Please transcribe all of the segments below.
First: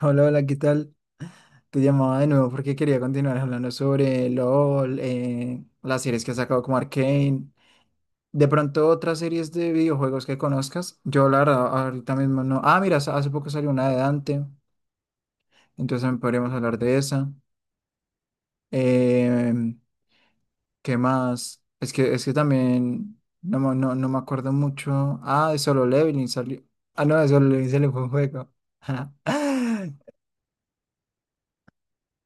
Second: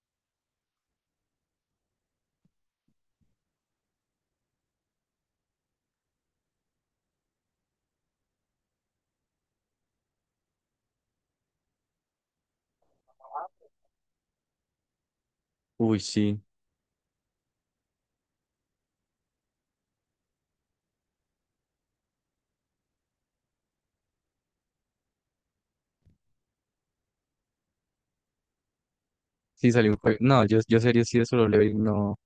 Hola, hola, ¿qué tal? Te llamaba de nuevo porque quería continuar hablando sobre LOL, las series que ha sacado como Arcane, de pronto otras series de videojuegos que conozcas. Yo la verdad ahorita mismo no. Ah, mira, hace poco salió una de Dante, Uy, entonces también sí, podríamos hablar de esa. Eh, ¿Qué más? Es que también no, no me acuerdo mucho. Ah, de Solo Leveling salió. Ah, no, de Solo Leveling salió fue un juego. sí salió un juego. No, yo, yo serie de Solo Leveling, no.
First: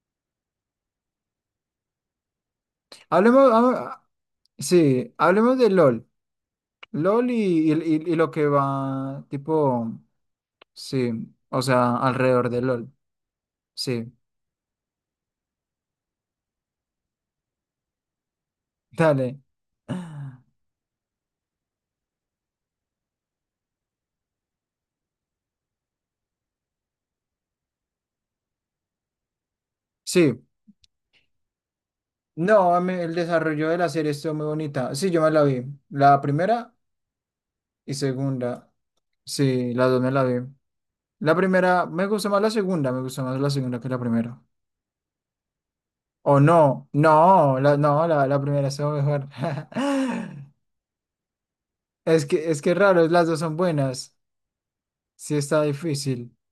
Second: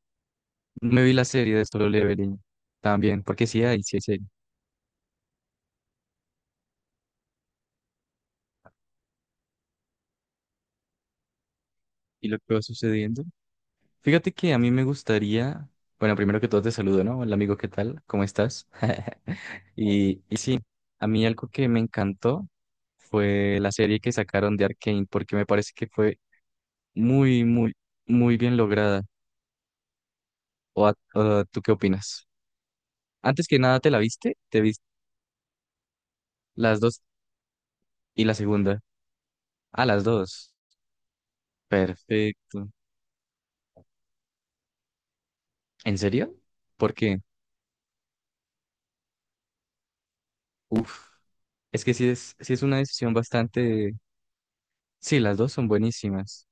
No me vi la serie de Solo Leveling también, porque Hablemos, sí hay ah, serie. sí, hablemos de LOL. LOL y lo que va, tipo, sí, o sea, Y lo alrededor que va de LOL, sucediendo. sí, Fíjate que a mí me gustaría, bueno, primero que todo te saludo, ¿no? Hola amigo, ¿qué tal? ¿Cómo estás? dale. Y sí, a mí algo que me encantó fue la serie que sacaron de Arcane, porque me parece que fue muy, muy, muy bien lograda. Sí, ¿O o tú qué opinas? no, a mí el Antes que desarrollo de nada, la ¿te la serie estuvo viste? muy ¿Te viste bonita. Sí, yo me la vi, la primera las dos y y la segunda, segunda? sí, Ah, las dos las me la vi. dos. La primera, me gustó más la Perfecto. segunda, me gustó más la segunda que la primera. ¿En serio? O no, ¿Por qué? no, la primera estuvo mejor. Uf, es que Es que, sí es es que una raro, decisión las dos son bastante... buenas, Sí, sí las dos está son difícil. buenísimas.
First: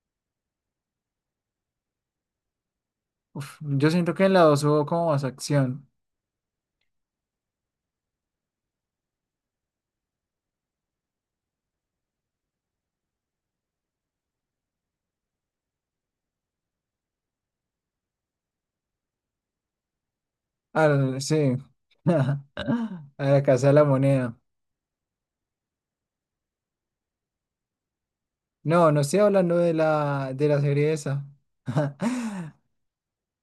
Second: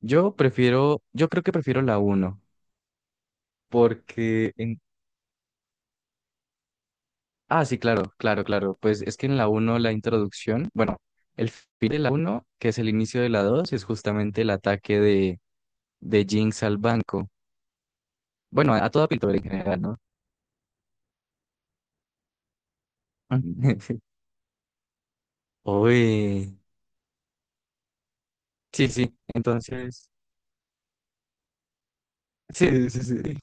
Yo creo que prefiero la uno, Uf, yo siento que en la porque 2 en... hubo como más acción. Ah, sí, claro, claro, claro. Pues es que en la uno la introducción, bueno, el fin de la uno, que es el inicio de la 2, es justamente el ataque de Jinx al banco. Bueno, a toda pintura en general, ¿no? Al, sí. A la Casa de la Moneda. Uy. Sí, No, no sí, estoy hablando entonces... de la serie esa. Sí, sí, sí.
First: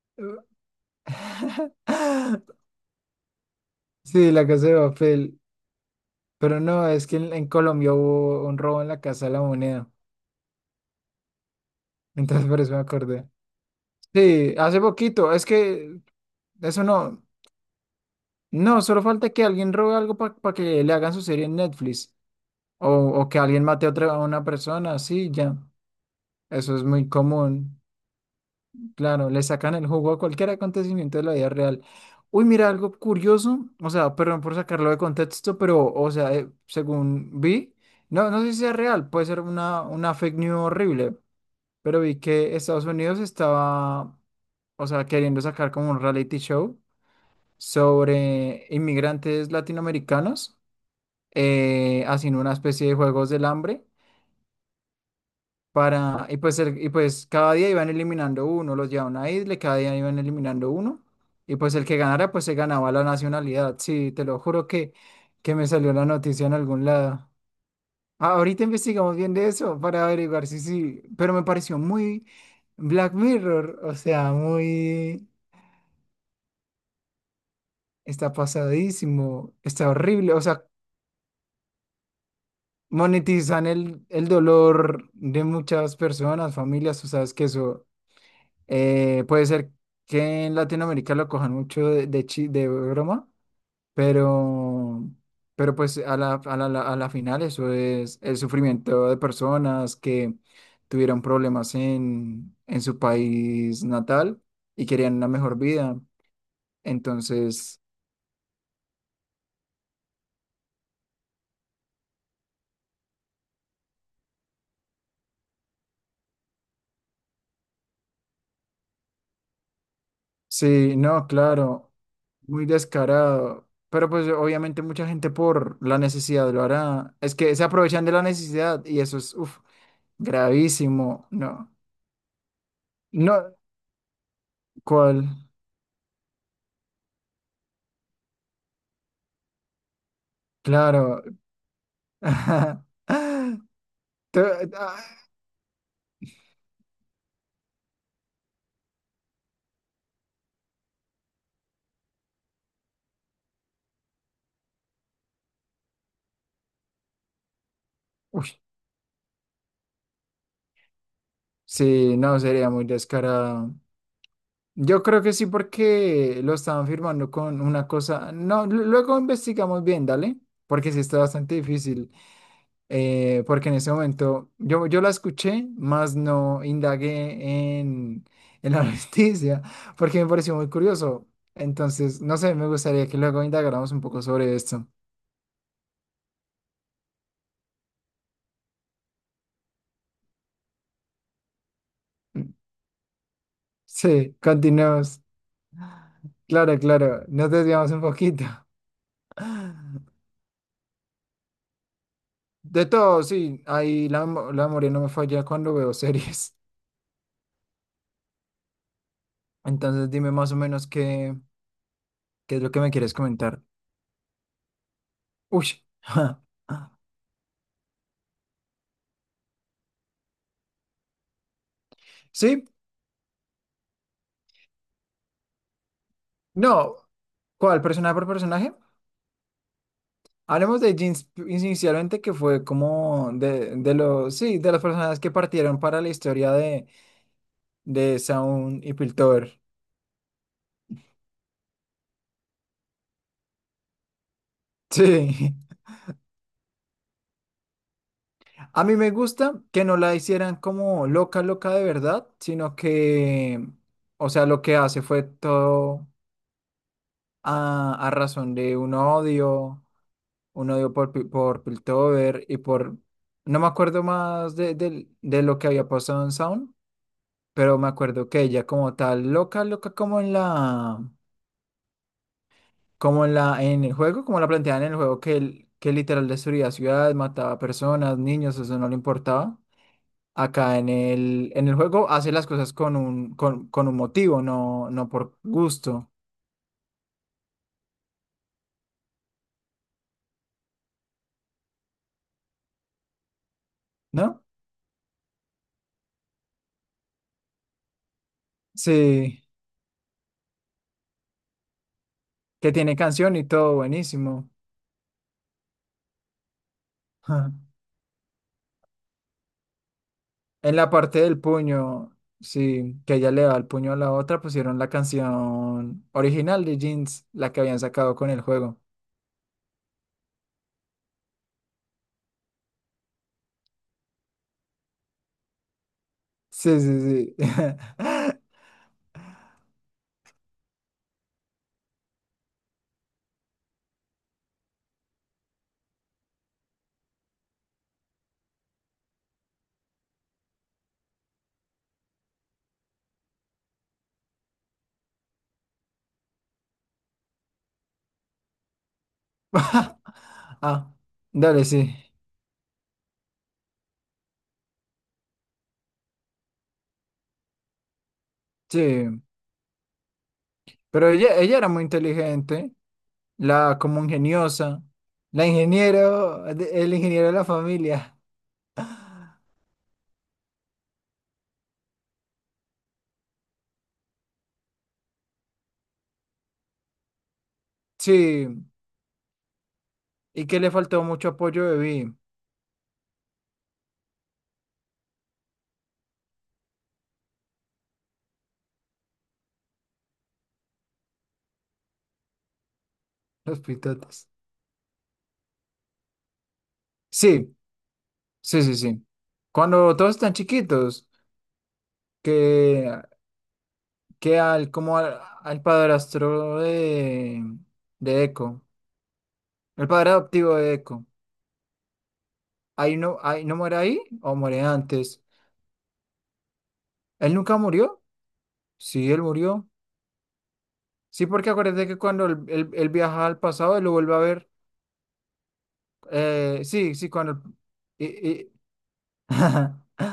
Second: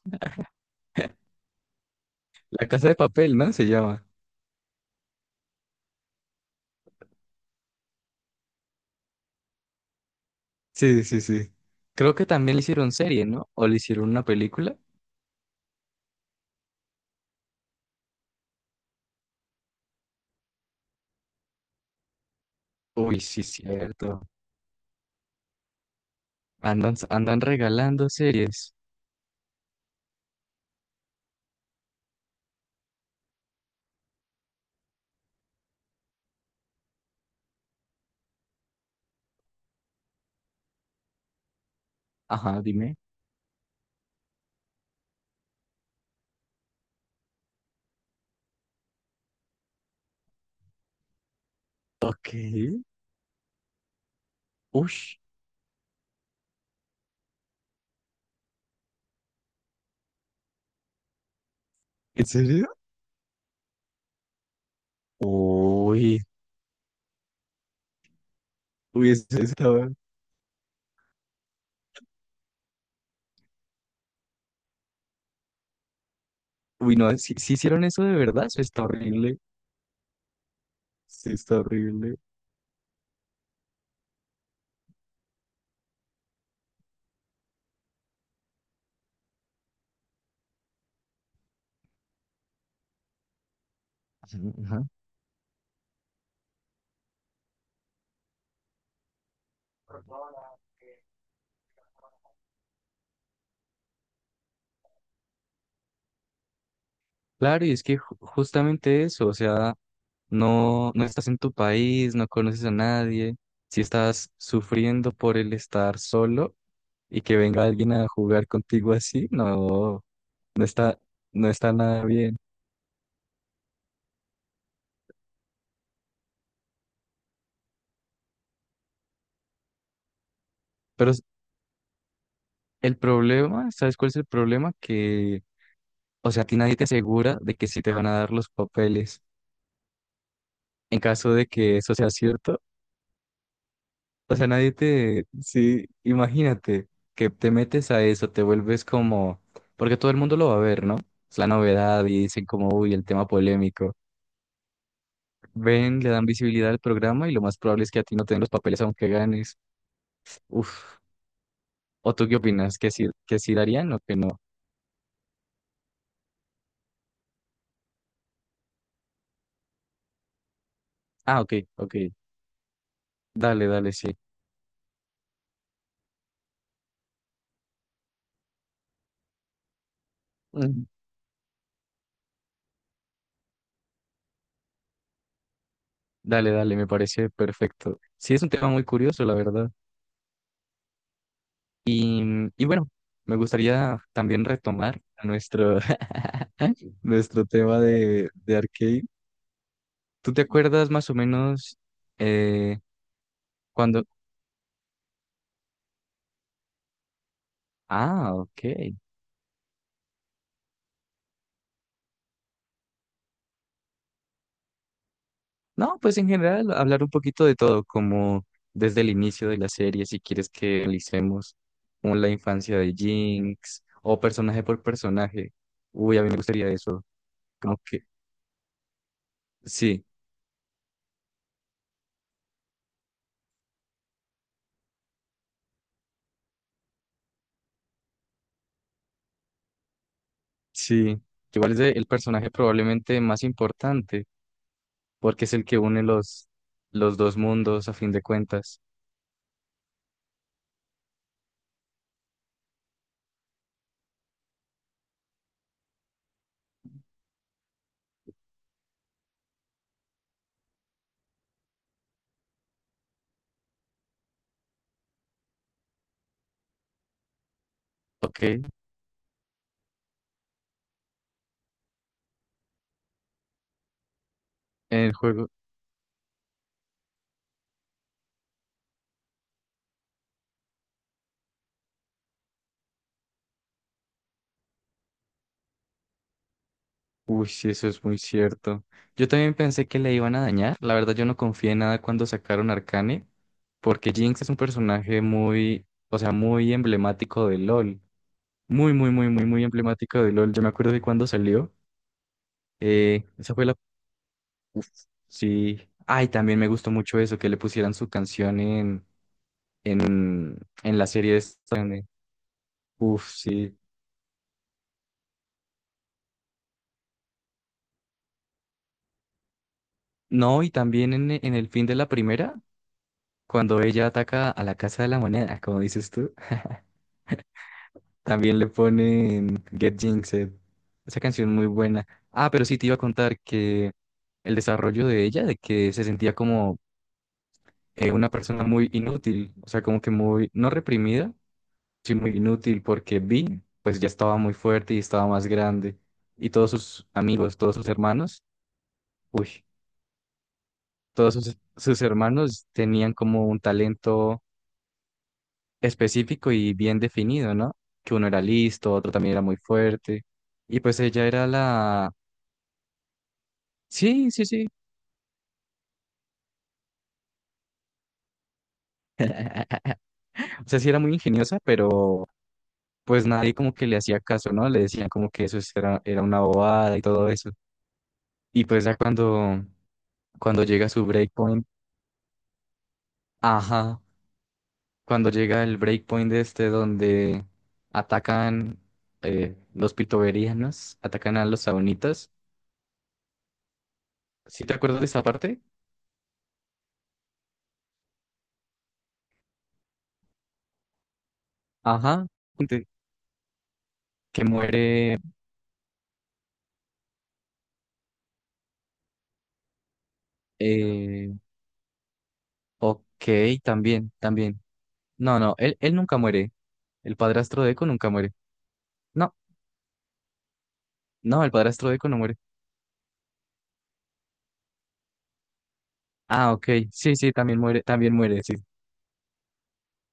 La casa de papel, ¿no? Se llama. Sí, la Casa de Papel. Pero no, es que en Colombia hubo un robo en la Casa de la Moneda. Sí, sí, sí. Creo que Entonces también por le eso me hicieron serie, acordé. ¿no? O le hicieron una Sí, película. hace poquito. Es que eso no. No, solo falta que alguien robe algo para que le hagan su serie en Netflix. O, Uy, o que sí, alguien mate a otra a cierto. una persona, sí, ya. Eso es Andan, muy andan común. regalando series. Claro, le sacan el jugo a cualquier acontecimiento de la vida real. Uy, mira, algo curioso, o sea, perdón por sacarlo de contexto, pero, o sea, según vi, no, no sé si sea real, puede ser una fake news horrible, pero vi que Ajá, Estados dime. Unidos estaba, o sea, queriendo sacar como un reality show sobre inmigrantes latinoamericanos, Ok. haciendo una especie de juegos del hambre. Ush. Para, y pues, y pues cada día iban eliminando uno, los llevaban a una isla, y cada día iban eliminando uno, y pues el que ¿En ganara, pues se serio? ganaba la nacionalidad. Sí, te lo juro que me salió la Uy. noticia en algún lado. Ah, ahorita Uy, investigamos bien de eso está... para averiguar si sí, pero me pareció muy Black Mirror, o sea, muy, Uy, no, si, si hicieron eso de está verdad, eso está horrible. pasadísimo, está horrible, o sea, Sí, está horrible. monetizan el dolor de muchas personas, familias, tú sabes que eso. Puede ser que en Latinoamérica lo cojan mucho de broma, Ujú, ajá. pero, pero pues a la final eso es el sufrimiento de personas que tuvieron problemas en su país natal y querían una mejor vida. Claro, y Entonces, es que justamente eso, o sea, no, no estás en tu país, no conoces a nadie, si estás sufriendo por el estar solo. Y que venga alguien a jugar contigo así, no, no sí, está, no, no está claro, nada bien. muy descarado. Pero pues obviamente mucha gente por la necesidad lo hará. Es que se aprovechan de la necesidad y eso es, uf, Pero s- gravísimo, no. el No, problema, ¿sabes cuál es el problema? ¿cuál? Que, o sea, a ti nadie te asegura de que sí te van a dar los papeles. En Claro. caso de que eso sea cierto, o sea, nadie ah, te, sí, imagínate que te metes a eso, te vuelves como, porque todo el mundo lo va a ver, ¿no? Es la novedad y dicen como, uy, el tema polémico. Ven, le dan visibilidad al programa y lo más probable es que a ti no te den los uy, papeles aunque ganes. Uf. ¿O sí, tú qué no, sería opinas? muy Que sí descarado. darían o que no? Yo creo que sí, porque lo estaban firmando con una cosa. No, luego investigamos bien, dale, porque sí está Ah, ok, bastante ok. difícil. Eh, Dale, porque en ese dale, sí. momento yo la escuché, más no indagué en la noticia, porque me pareció muy Mm. curioso. Entonces, no sé, me gustaría que luego indagáramos un poco sobre esto. Dale, dale, me parece perfecto. Sí, es un tema muy curioso, la verdad. Y, y bueno, me gustaría Sí, también retomar continuemos. nuestro, Claro, claro, nuestro nos tema desviamos un poquito. de arcade. ¿Tú te acuerdas más o menos eh, De todo, sí, cuando... la memoria no me falla cuando veo series. Ah, ok. Entonces dime más o menos qué, qué es lo que me quieres comentar. Uy. No, pues en general hablar un poquito de todo, como desde el inicio de la serie, si quieres que analicemos como la Sí, infancia de Jinx o personaje por personaje. Uy, a mí me gustaría no, eso. Como ¿cuál? que ¿Personaje por personaje? sí, Hablemos de Jeans inicialmente, que fue como de los, sí, de las personas que partieron para la historia de Sound y Piltover. sí. Igual es el personaje probablemente más importante porque es Sí. el que une los dos mundos a fin de cuentas. A mí me gusta que no la hicieran como loca, loca de verdad, sino que, o sea, lo que hace fue todo a razón de un odio por, por Piltover y por, no me acuerdo más de lo que había pasado en Sound, pero me acuerdo que Ok, ella en como tal, loca, como en la, en el juego, como la planteaban en el el juego, que, juego. Que literal destruía ciudades, mataba personas, niños, eso no le importaba. Acá en el juego hace las cosas con un, con un motivo, no, no por gusto, Uy, sí, eso es muy cierto. Yo también pensé que le iban a dañar. La verdad, yo no confié en nada cuando sacaron Arcane, porque Jinx ¿no? es un personaje muy, o sea, muy emblemático de LOL. Muy, muy, muy, Sí, muy, muy emblemático de LOL. Yo me acuerdo de cuando salió. que tiene canción y Esa fue la... todo buenísimo. Uf, sí. Ay, también me gustó mucho eso, que Ajá. le pusieran su canción en, En la en la parte serie del esta. puño, sí, que Uf, ella le da el sí. puño a la otra, pusieron la canción original de Jeans, la que habían sacado con el juego. No, y también en el fin de la primera, cuando ella ataca a la Casa de la Moneda, como dices tú. Sí, sí, sí. También le ponen Get Jinxed. Esa canción muy buena. Ah, pero sí te iba a contar que el desarrollo de ella, de que se sentía como una persona muy inútil, o sea, como que muy, no reprimida, sí muy inútil, porque Vi, pues ya estaba muy fuerte y estaba más grande. Y todos sus amigos, todos sus hermanos, uy, Ah, todos dale, sí. sus hermanos tenían como un talento específico y bien definido, ¿no? Que uno era listo, otro Sí. también era muy fuerte. Y pues Pero ella era ella era muy la... inteligente. La como Sí, sí, sí. ingeniosa. La ingeniero, el ingeniero de la familia. O sea, sí era muy ingeniosa, pero pues nadie como que le hacía caso, ¿no? Le decían como que eso era una bobada y todo eso. Y Sí. pues ya ¿Y que cuando le llega faltó su mucho apoyo breakpoint, de Vi? ajá, cuando llega el breakpoint de este donde atacan los pitoverianos, atacan a los sabonitas. Los pitotes. ¿Sí te acuerdas de esa parte? Sí, sí, sí, sí. Cuando todos están chiquitos, Ajá, de- que, que muere. Al padrastro de Eco, el padre adoptivo de Eco, Eh, ok, ahí no muere ahí también, o también. muere antes. No, no, él nunca muere. El ¿Él nunca padrastro de Eco murió? nunca muere. Sí, él No. murió. Sí, No, porque el acuérdate padrastro de que Eco no cuando muere. Él viaja al pasado, él lo vuelve a ver. Ah, ok. Sí, sí, Sí, sí, cuando... y- también muere, sí, y-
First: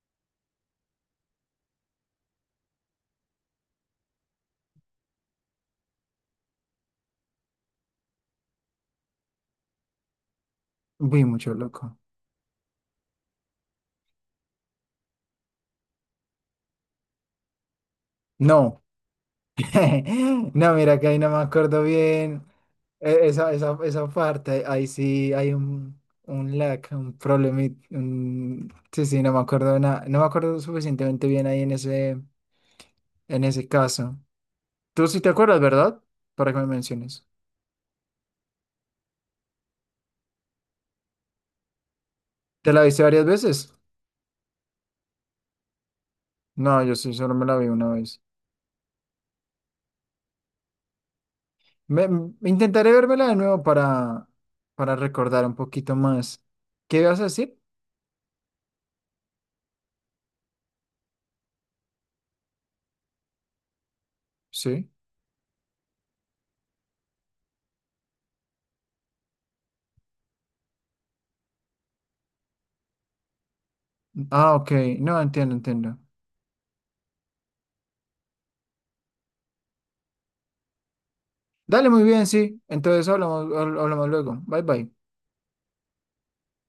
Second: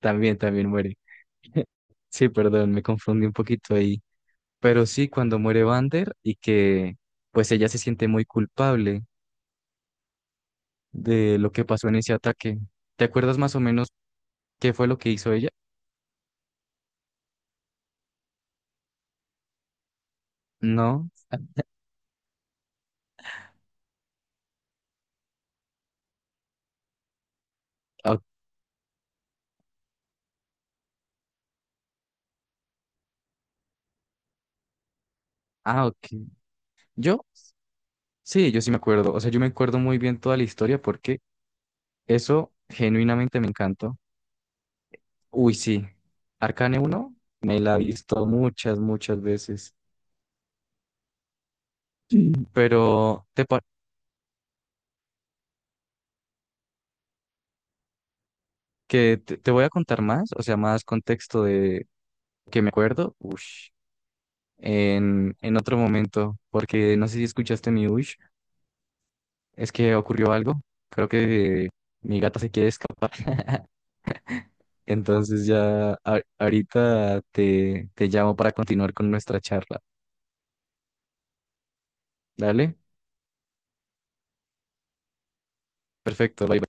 también, también muere. Sí, perdón, me confundí un poquito ahí. Pero sí, cuando muere Vander y que pues ella se siente muy culpable Vi de lo mucho que pasó en loco. ese ataque. ¿Te acuerdas más o menos qué fue lo que hizo ella? No, no, mira que No. ahí no me acuerdo bien esa parte. Ahí sí hay un lag, un problema. Ah, ok. Sí, sí, no me acuerdo nada. No me acuerdo suficientemente bien ahí en ese caso. Tú sí te acuerdas, Ah, ¿verdad? ok. Para que me Yo, menciones. sí, yo sí me acuerdo. O sea, yo me acuerdo muy bien toda la historia porque eso ¿Te la viste varias genuinamente me veces? encantó. Uy, sí. Arcane No, yo sí, uno solo me la me vi la he una vez. visto muchas, muchas veces. Sí. Me intentaré Pero vérmela de te, pa- nuevo para recordar un poquito más. ¿Qué ibas a decir? que te voy a contar más, o sea, más contexto de que me acuerdo. Ush. Sí. En otro momento, porque no sé si escuchaste mi ush, es que ocurrió algo. Creo que mi gata se quiere escapar. Ah, ok. No, Entonces entiendo, ya entiendo. Ahorita te llamo para continuar con nuestra charla. Dale, muy bien, sí. Dale, Entonces hablamos, hablamos luego. Bye, bye. perfecto. Bye.